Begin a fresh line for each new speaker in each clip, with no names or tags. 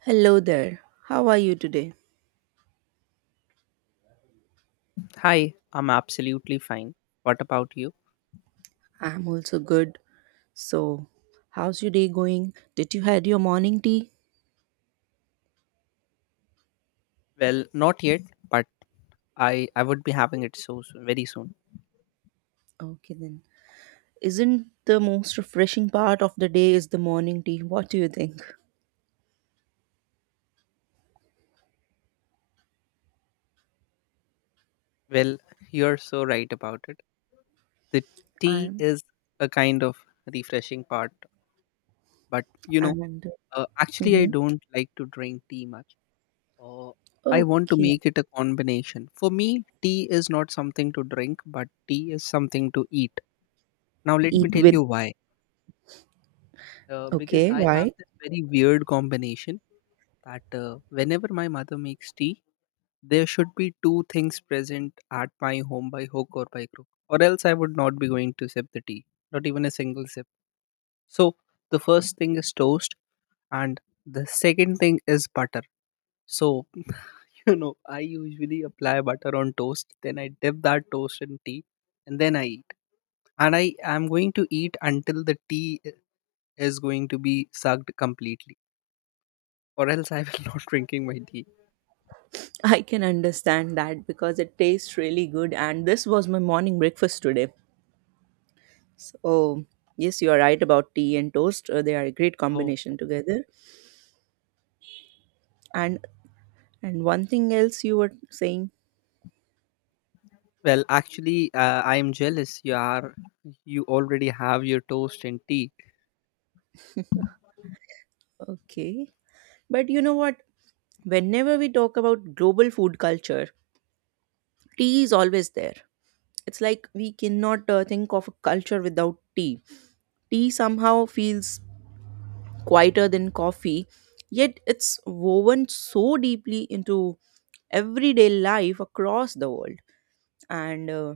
Hello there. How are you today?
Hi, I'm absolutely fine. What about you?
I'm also good. So, how's your day going? Did you had your morning tea?
Well, not yet, but I would be having it so soon, very soon.
Okay then. Isn't the most refreshing part of the day is the morning tea? What do you think?
Well, you're so right about it. The tea
I'm
is a kind of refreshing part, but
and
actually, I
mhm.
don't like to drink tea much. Uh, I want to
Okay.
make it a combination. For me, tea is not something to drink, but tea is something to eat. Now, let me
Eat
tell
with
you why. Because
okay.
I have
Why?
this very weird combination that whenever my mother makes tea, there should be two things present at my home by hook or by crook, or else I would not be going to sip the tea, not even a single sip. So the first thing is toast, and the second thing is butter. So I usually apply butter on toast, then I dip that toast in tea, and then I eat. And I am going to eat until is going to be sucked completely, or else I will not drinking my tea.
I can understand that because it tastes really good, and this was my morning breakfast today. So yes, you are right about tea and toast. They are a great
So,
combination together. And And one thing else you were saying,
well, actually, I am jealous. You already have your toast and tea.
okay. But you know what? Whenever we talk about global food culture, tea is always there. It's like we cannot think of a culture without tea. Tea somehow feels quieter than coffee, yet it's woven so deeply into everyday life across the world. And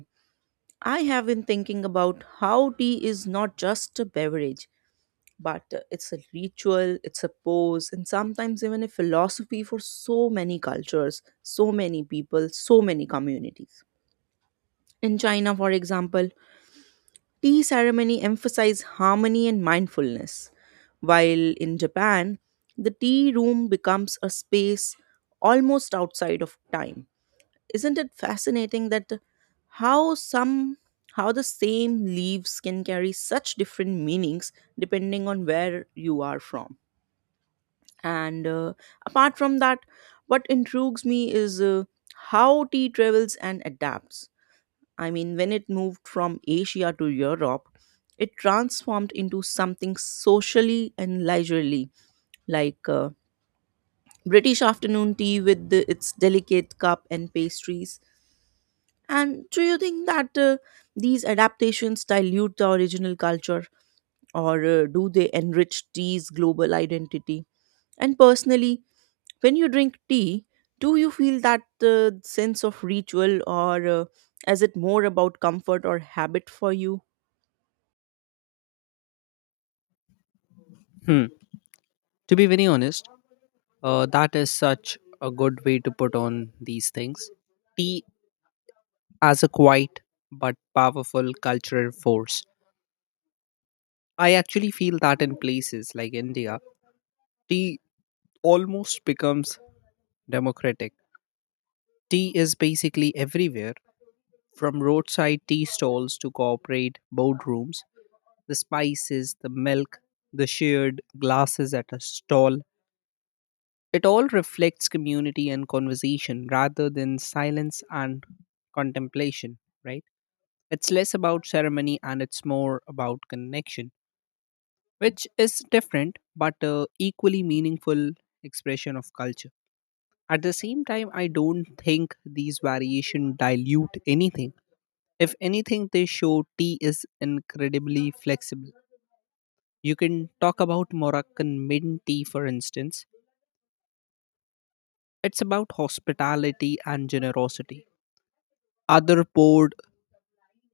I have been thinking about how tea is not just a beverage, but it's a ritual, it's a pose, and sometimes even a philosophy for so many cultures, so many people, so many communities. In China, for example, tea ceremony emphasizes harmony and mindfulness, while in Japan, the tea room becomes a space almost outside of time. Isn't it fascinating that how some how the same leaves can carry such different meanings depending on where you are from? And apart from that, what intrigues me is how tea travels and adapts. I mean, when it moved from Asia to Europe, it transformed into something socially and leisurely, like British afternoon tea with its delicate cup and pastries. And do you think that these adaptations dilute the original culture, or do they enrich tea's global identity? And personally, when you drink tea, do you feel that sense of ritual, or is it more about comfort or habit for you?
Hmm. To be very honest, that is such a good way to put on these things. Tea as a quiet but powerful cultural force. I actually feel that in places like India, tea almost becomes democratic. Tea is basically everywhere, from roadside tea stalls to corporate boardrooms. The spices, the milk, the shared glasses at a stall. It all reflects community and conversation rather than silence and contemplation, right? It's less about ceremony and it's more about connection, which is different but equally meaningful expression of culture. At the same time, I don't think these variation dilute anything. If anything, they show tea is incredibly flexible. You can talk about Moroccan mint tea, for instance. It's about hospitality and generosity. Other poured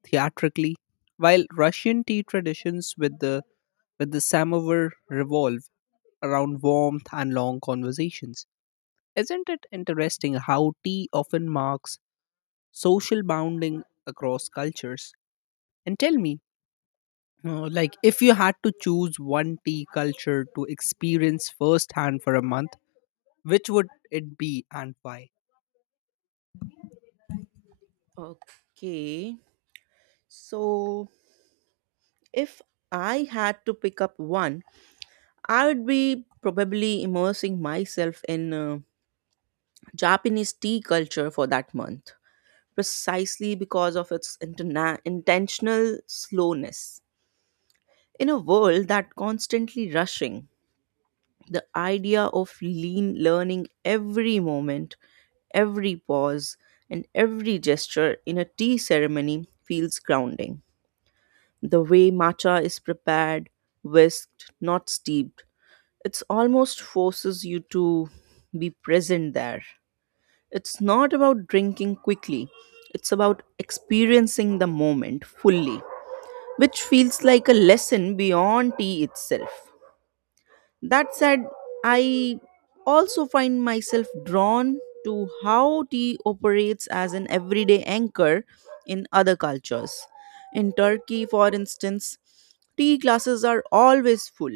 theatrically, while Russian tea traditions with the samovar revolve around warmth and long conversations. Isn't it interesting how tea often marks social bounding across cultures? And tell me, like, if you had to choose one tea culture to experience firsthand for a month, which would it be and why?
Okay. So, if I had to pick up one, I would be probably immersing myself in Japanese tea culture for that month, precisely because of its intentional slowness. In a world that constantly rushing, the idea of lean learning every moment, every pause, and every gesture in a tea ceremony feels grounding. The way matcha is prepared, whisked, not steeped, it almost forces you to be present there. It's not about drinking quickly, it's about experiencing the moment fully, which feels like a lesson beyond tea itself. That said, I also find myself drawn to how tea operates as an everyday anchor in other cultures. In Turkey, for instance, tea glasses are always full,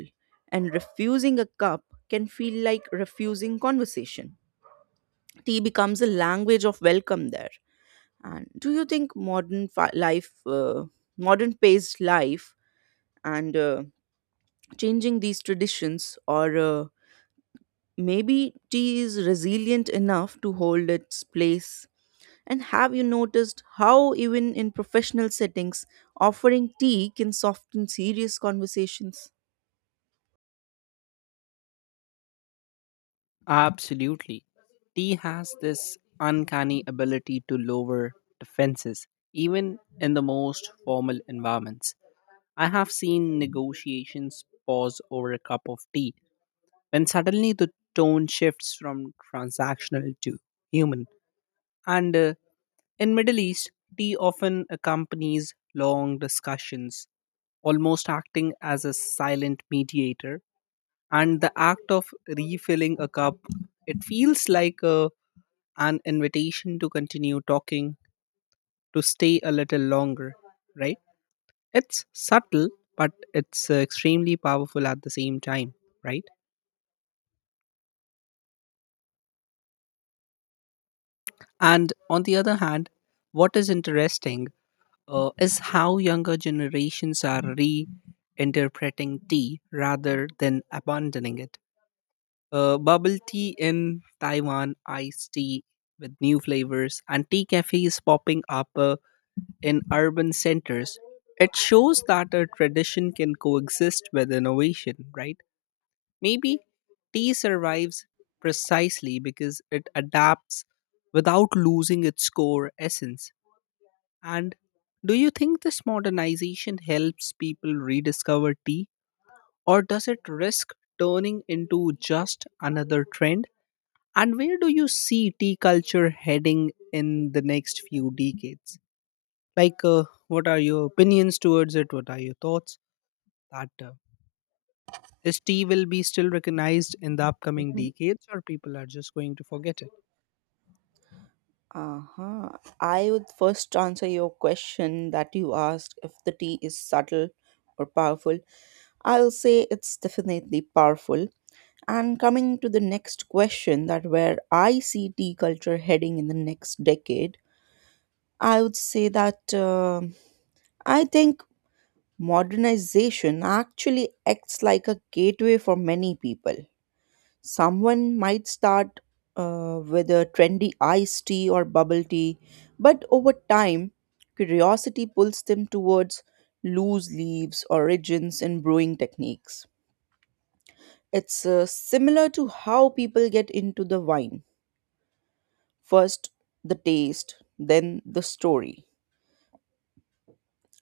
and refusing a cup can feel like refusing conversation. Tea becomes a language of welcome there. And do you think modern life, modern paced life, and changing these traditions, or maybe tea is resilient enough to hold its place. And have you noticed how, even in professional settings, offering tea can soften serious conversations?
Absolutely. Tea has this uncanny ability to lower defenses, even in the most formal environments. I have seen negotiations pause over a cup of tea when suddenly the tone shifts from transactional to human. And in Middle East, tea often accompanies long discussions, almost acting as a silent mediator, and the act of refilling a cup, it feels like an invitation to continue talking, to stay a little longer, right? It's subtle, but it's extremely powerful at the same time, right? And on the other hand, what is interesting is how younger generations are reinterpreting tea rather than abandoning it. Bubble tea in Taiwan, iced tea with new flavors, and tea cafes popping up in urban centers. It shows that a tradition can coexist with innovation, right? Maybe tea survives precisely because it adapts without losing its core essence. And do you think this modernization helps people rediscover tea, or does it risk turning into just another trend? And where do you see tea culture heading in the next few decades? Like, what are your opinions towards it? What are your thoughts? That Is tea will be still recognized in the upcoming
Mhm.
decades, or people are just going to forget it?
Uh-huh. I would first answer your question that you asked if the tea is subtle or powerful. I'll say it's definitely powerful. And coming to the next question that where I see tea culture heading in the next decade, I would say that I think modernization actually acts like a gateway for many people. Someone might start with a trendy iced tea or bubble tea, but over time, curiosity pulls them towards loose leaves, origins, and brewing techniques. It's similar to how people get into the wine first, the taste, then the story.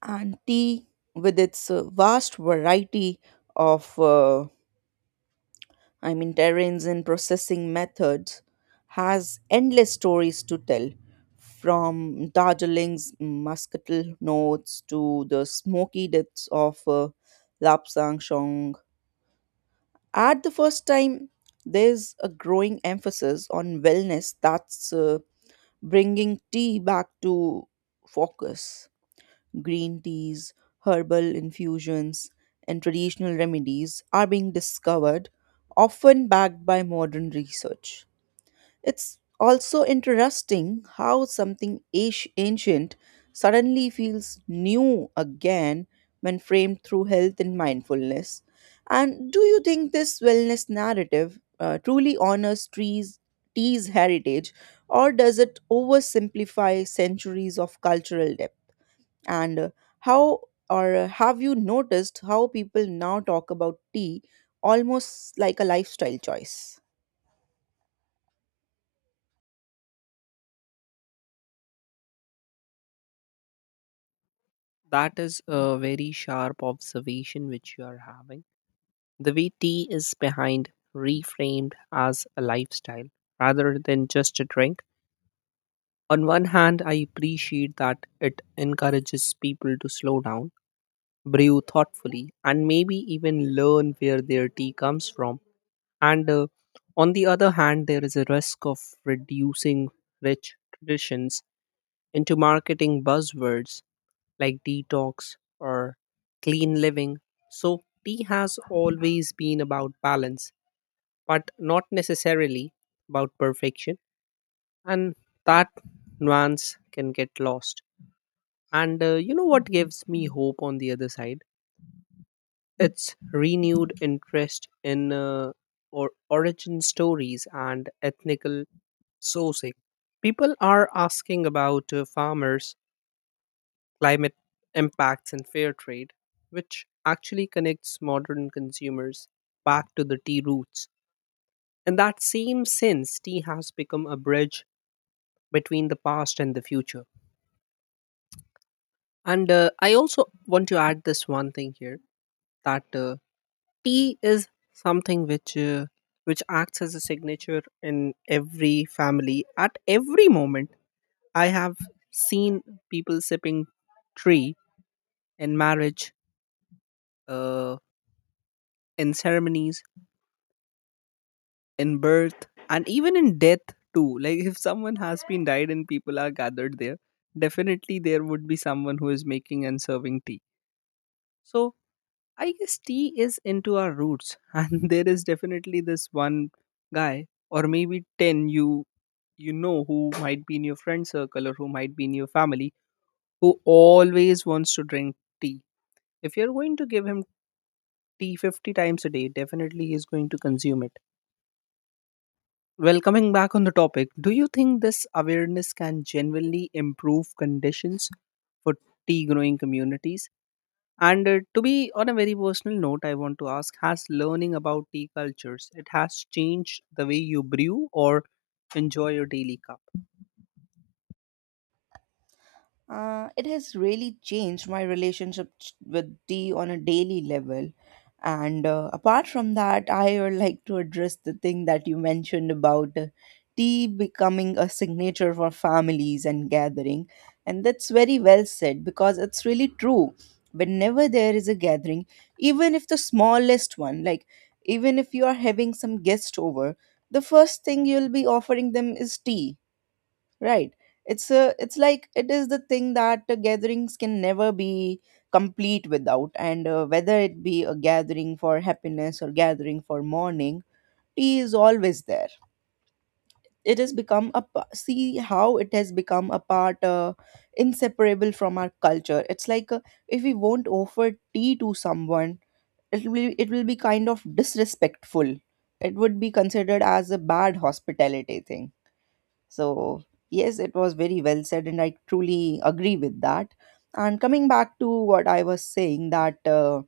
And tea, with its vast variety of I mean, terrains and processing methods, has endless stories to tell, from Darjeeling's muscatel notes to the smoky depths of Lapsang Shong. At the first time, there's a growing emphasis on wellness that's bringing tea back to focus: green teas, herbal infusions, and traditional remedies are being discovered, often backed by modern research. It's also interesting how something ancient suddenly feels new again when framed through health and mindfulness. And do you think this wellness narrative truly honors trees, tea's heritage, or does it oversimplify centuries of cultural depth? And how, or have you noticed how people now talk about tea almost like a lifestyle choice?
That is a very sharp observation which you are having. The way tea is behind reframed as a lifestyle rather than just a drink. On one hand, I appreciate that it encourages people to slow down, brew thoughtfully, and maybe even learn where their tea comes from. And on the other hand, there is a risk of reducing rich traditions into marketing buzzwords like detox or clean living. So, tea has always been about balance, but not necessarily about perfection. And that nuance can get lost. And you know what gives me hope on the other side? Its renewed interest in or origin stories and ethnical sourcing. People are asking about farmers, climate impacts, and fair trade, which actually connects modern consumers back to the tea roots. In that same sense, tea has become a bridge between the past and the future. And I also want to add this one thing here that tea is something which acts as a signature in every family, at every moment. I have seen people sipping tea in marriage, uh, in ceremonies, in birth, and even in death too. Like if someone has been died and people are gathered there, definitely there would be someone who is making and serving tea. So I guess tea is into our roots and there is definitely this one guy, or maybe 10. You know who might be in your friend circle or who might be in your family, who always wants to drink tea. If you're going to give him tea 50 times a day, definitely he's going to consume it. Well, coming back on the topic, do you think this awareness can genuinely improve conditions for tea growing communities? And to be on a very personal note, I want to ask, has learning about tea cultures, it has changed the way you brew or enjoy your daily cup?
It has really changed my relationship with tea on a daily level. And apart from that, I would like to address the thing that you mentioned about tea becoming a signature for families and gathering. And that's very well said because it's really true. Whenever there is a gathering, even if the smallest one, like even if you are having some guest over, the first thing you'll be offering them is tea. Right. It's like it is the thing that gatherings can never be complete without. And whether it be a gathering for happiness or gathering for mourning, tea is always there. It has become a see how it has become a part inseparable from our culture. It's like if we won't offer tea to someone, it will be kind of disrespectful. It would be considered as a bad hospitality thing. So, yes, it was very well said, and I truly agree with that. And coming back to what I was saying, that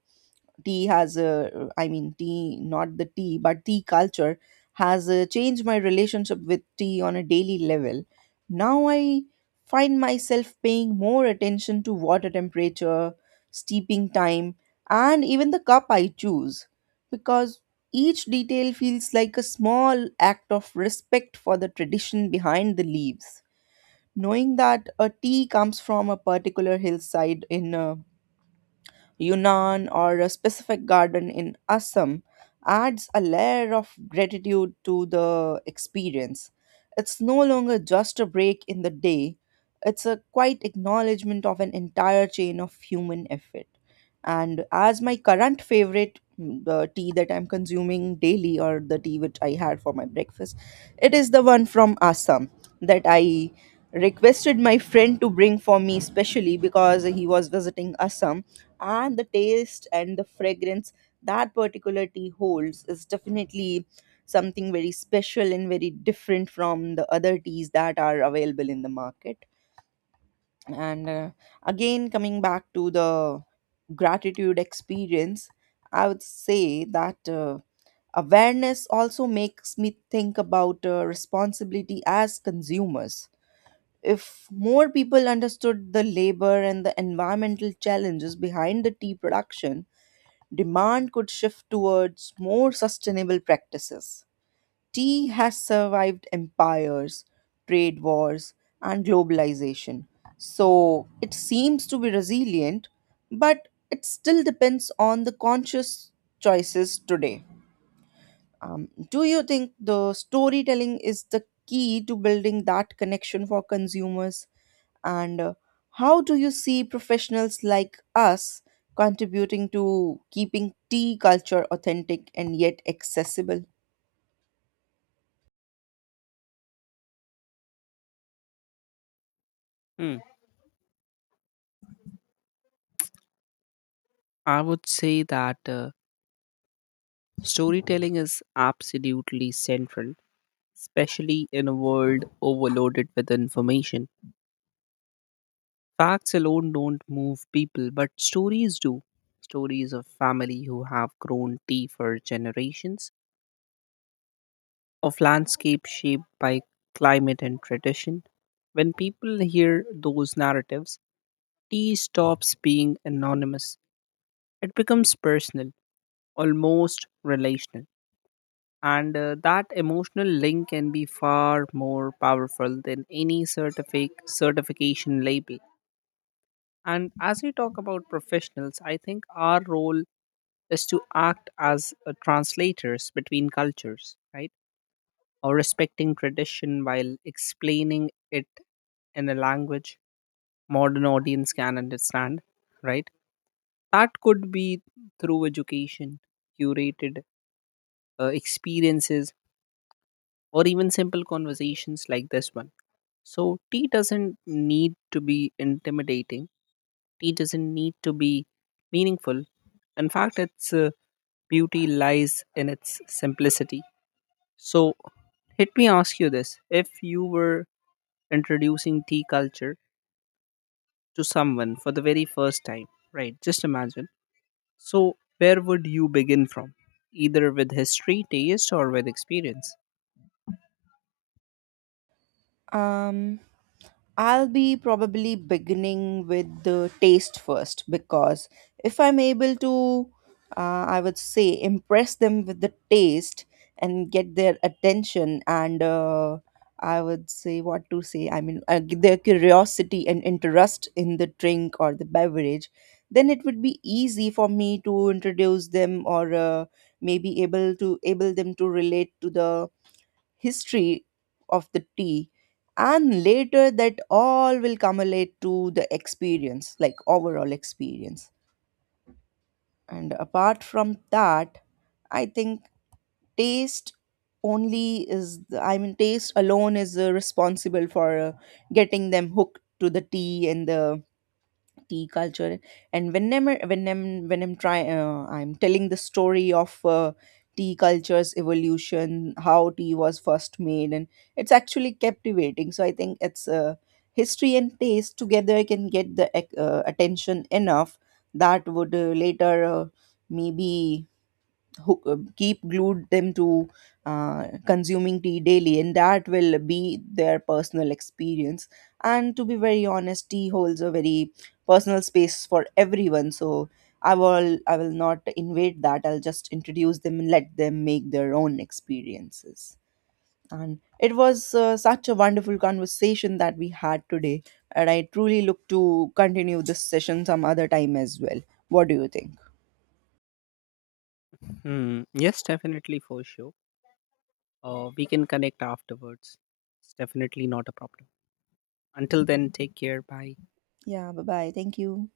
tea has I mean, tea not the tea but tea culture has changed my relationship with tea on a daily level. Now I find myself paying more attention to water temperature, steeping time, and even the cup I choose, because each detail feels like a small act of respect for the tradition behind the leaves. Knowing that a tea comes from a particular hillside in Yunnan, or a specific garden in Assam, adds a layer of gratitude to the experience. It's no longer just a break in the day, it's a quiet acknowledgement of an entire chain of human effort. And as my current favorite, mm, the tea that I'm consuming daily, or the tea which I had for my breakfast, it is the one from Assam that I requested my friend to bring for me specially because he was visiting Assam. And the taste and the fragrance that particular tea holds is definitely something very special and very different from the other teas that are available in the market. And again, coming back to the gratitude experience, I would say that awareness also makes me think about responsibility as consumers. If more people understood the labor and the environmental challenges behind the tea production, demand could shift towards more sustainable practices. Tea has survived empires, trade wars, and globalization, so it seems to be resilient, but it still depends on the conscious choices today. Do you think the storytelling is the key to building that connection for consumers? And how do you see professionals like us contributing to keeping tea culture authentic and yet accessible?
Hmm. I would say that storytelling is absolutely central, especially in a world overloaded with information. Facts alone don't move people, but stories do. Stories of family who have grown tea for generations, of landscape shaped by climate and tradition. When people hear those narratives, tea stops being anonymous. It becomes personal, almost relational. And that emotional link can be far more powerful than any certification label. And as we talk about professionals, I think our role is to act as translators between cultures, right? Or respecting tradition while explaining it in a language modern audience can understand, right? That could be through education, curated experiences, or even simple conversations like this one. So tea doesn't need to be intimidating, tea doesn't need to be meaningful. In fact, its beauty lies in its simplicity. So let me ask you this, if you were introducing tea culture to someone for the very first time, right? Just imagine. So, where would you begin from? Either with history, taste, or with experience?
Um, I'll be probably beginning with the taste first, because if I'm able to, I would say, impress them with the taste and get their attention, and I would say, what to say, I mean, their curiosity and interest in the drink or the beverage, then it would be easy for me to introduce them, or maybe able to able them to relate to the history of the tea, and later that all will accumulate to the experience, like overall experience. And apart from that, I think taste only is the, I mean, taste alone is responsible for getting them hooked to the tea and the tea culture. And whenever when I'm trying, I'm telling the story of tea culture's evolution, how tea was first made, and it's actually captivating. So I think it's history and taste together can get the attention enough that would later maybe keep glued them to consuming tea daily, and that will be their personal experience. And to be very honest, tea holds a very personal space for everyone, so I will not invade that. I'll just introduce them and let them make their own experiences. And it was such a wonderful conversation that we had today, and I truly look to continue this session some other time as well. What do you think?
Hmm. Yes, definitely for sure. We can connect afterwards. It's definitely not a problem. Until then, take care. Bye.
Yeah, bye bye, thank you.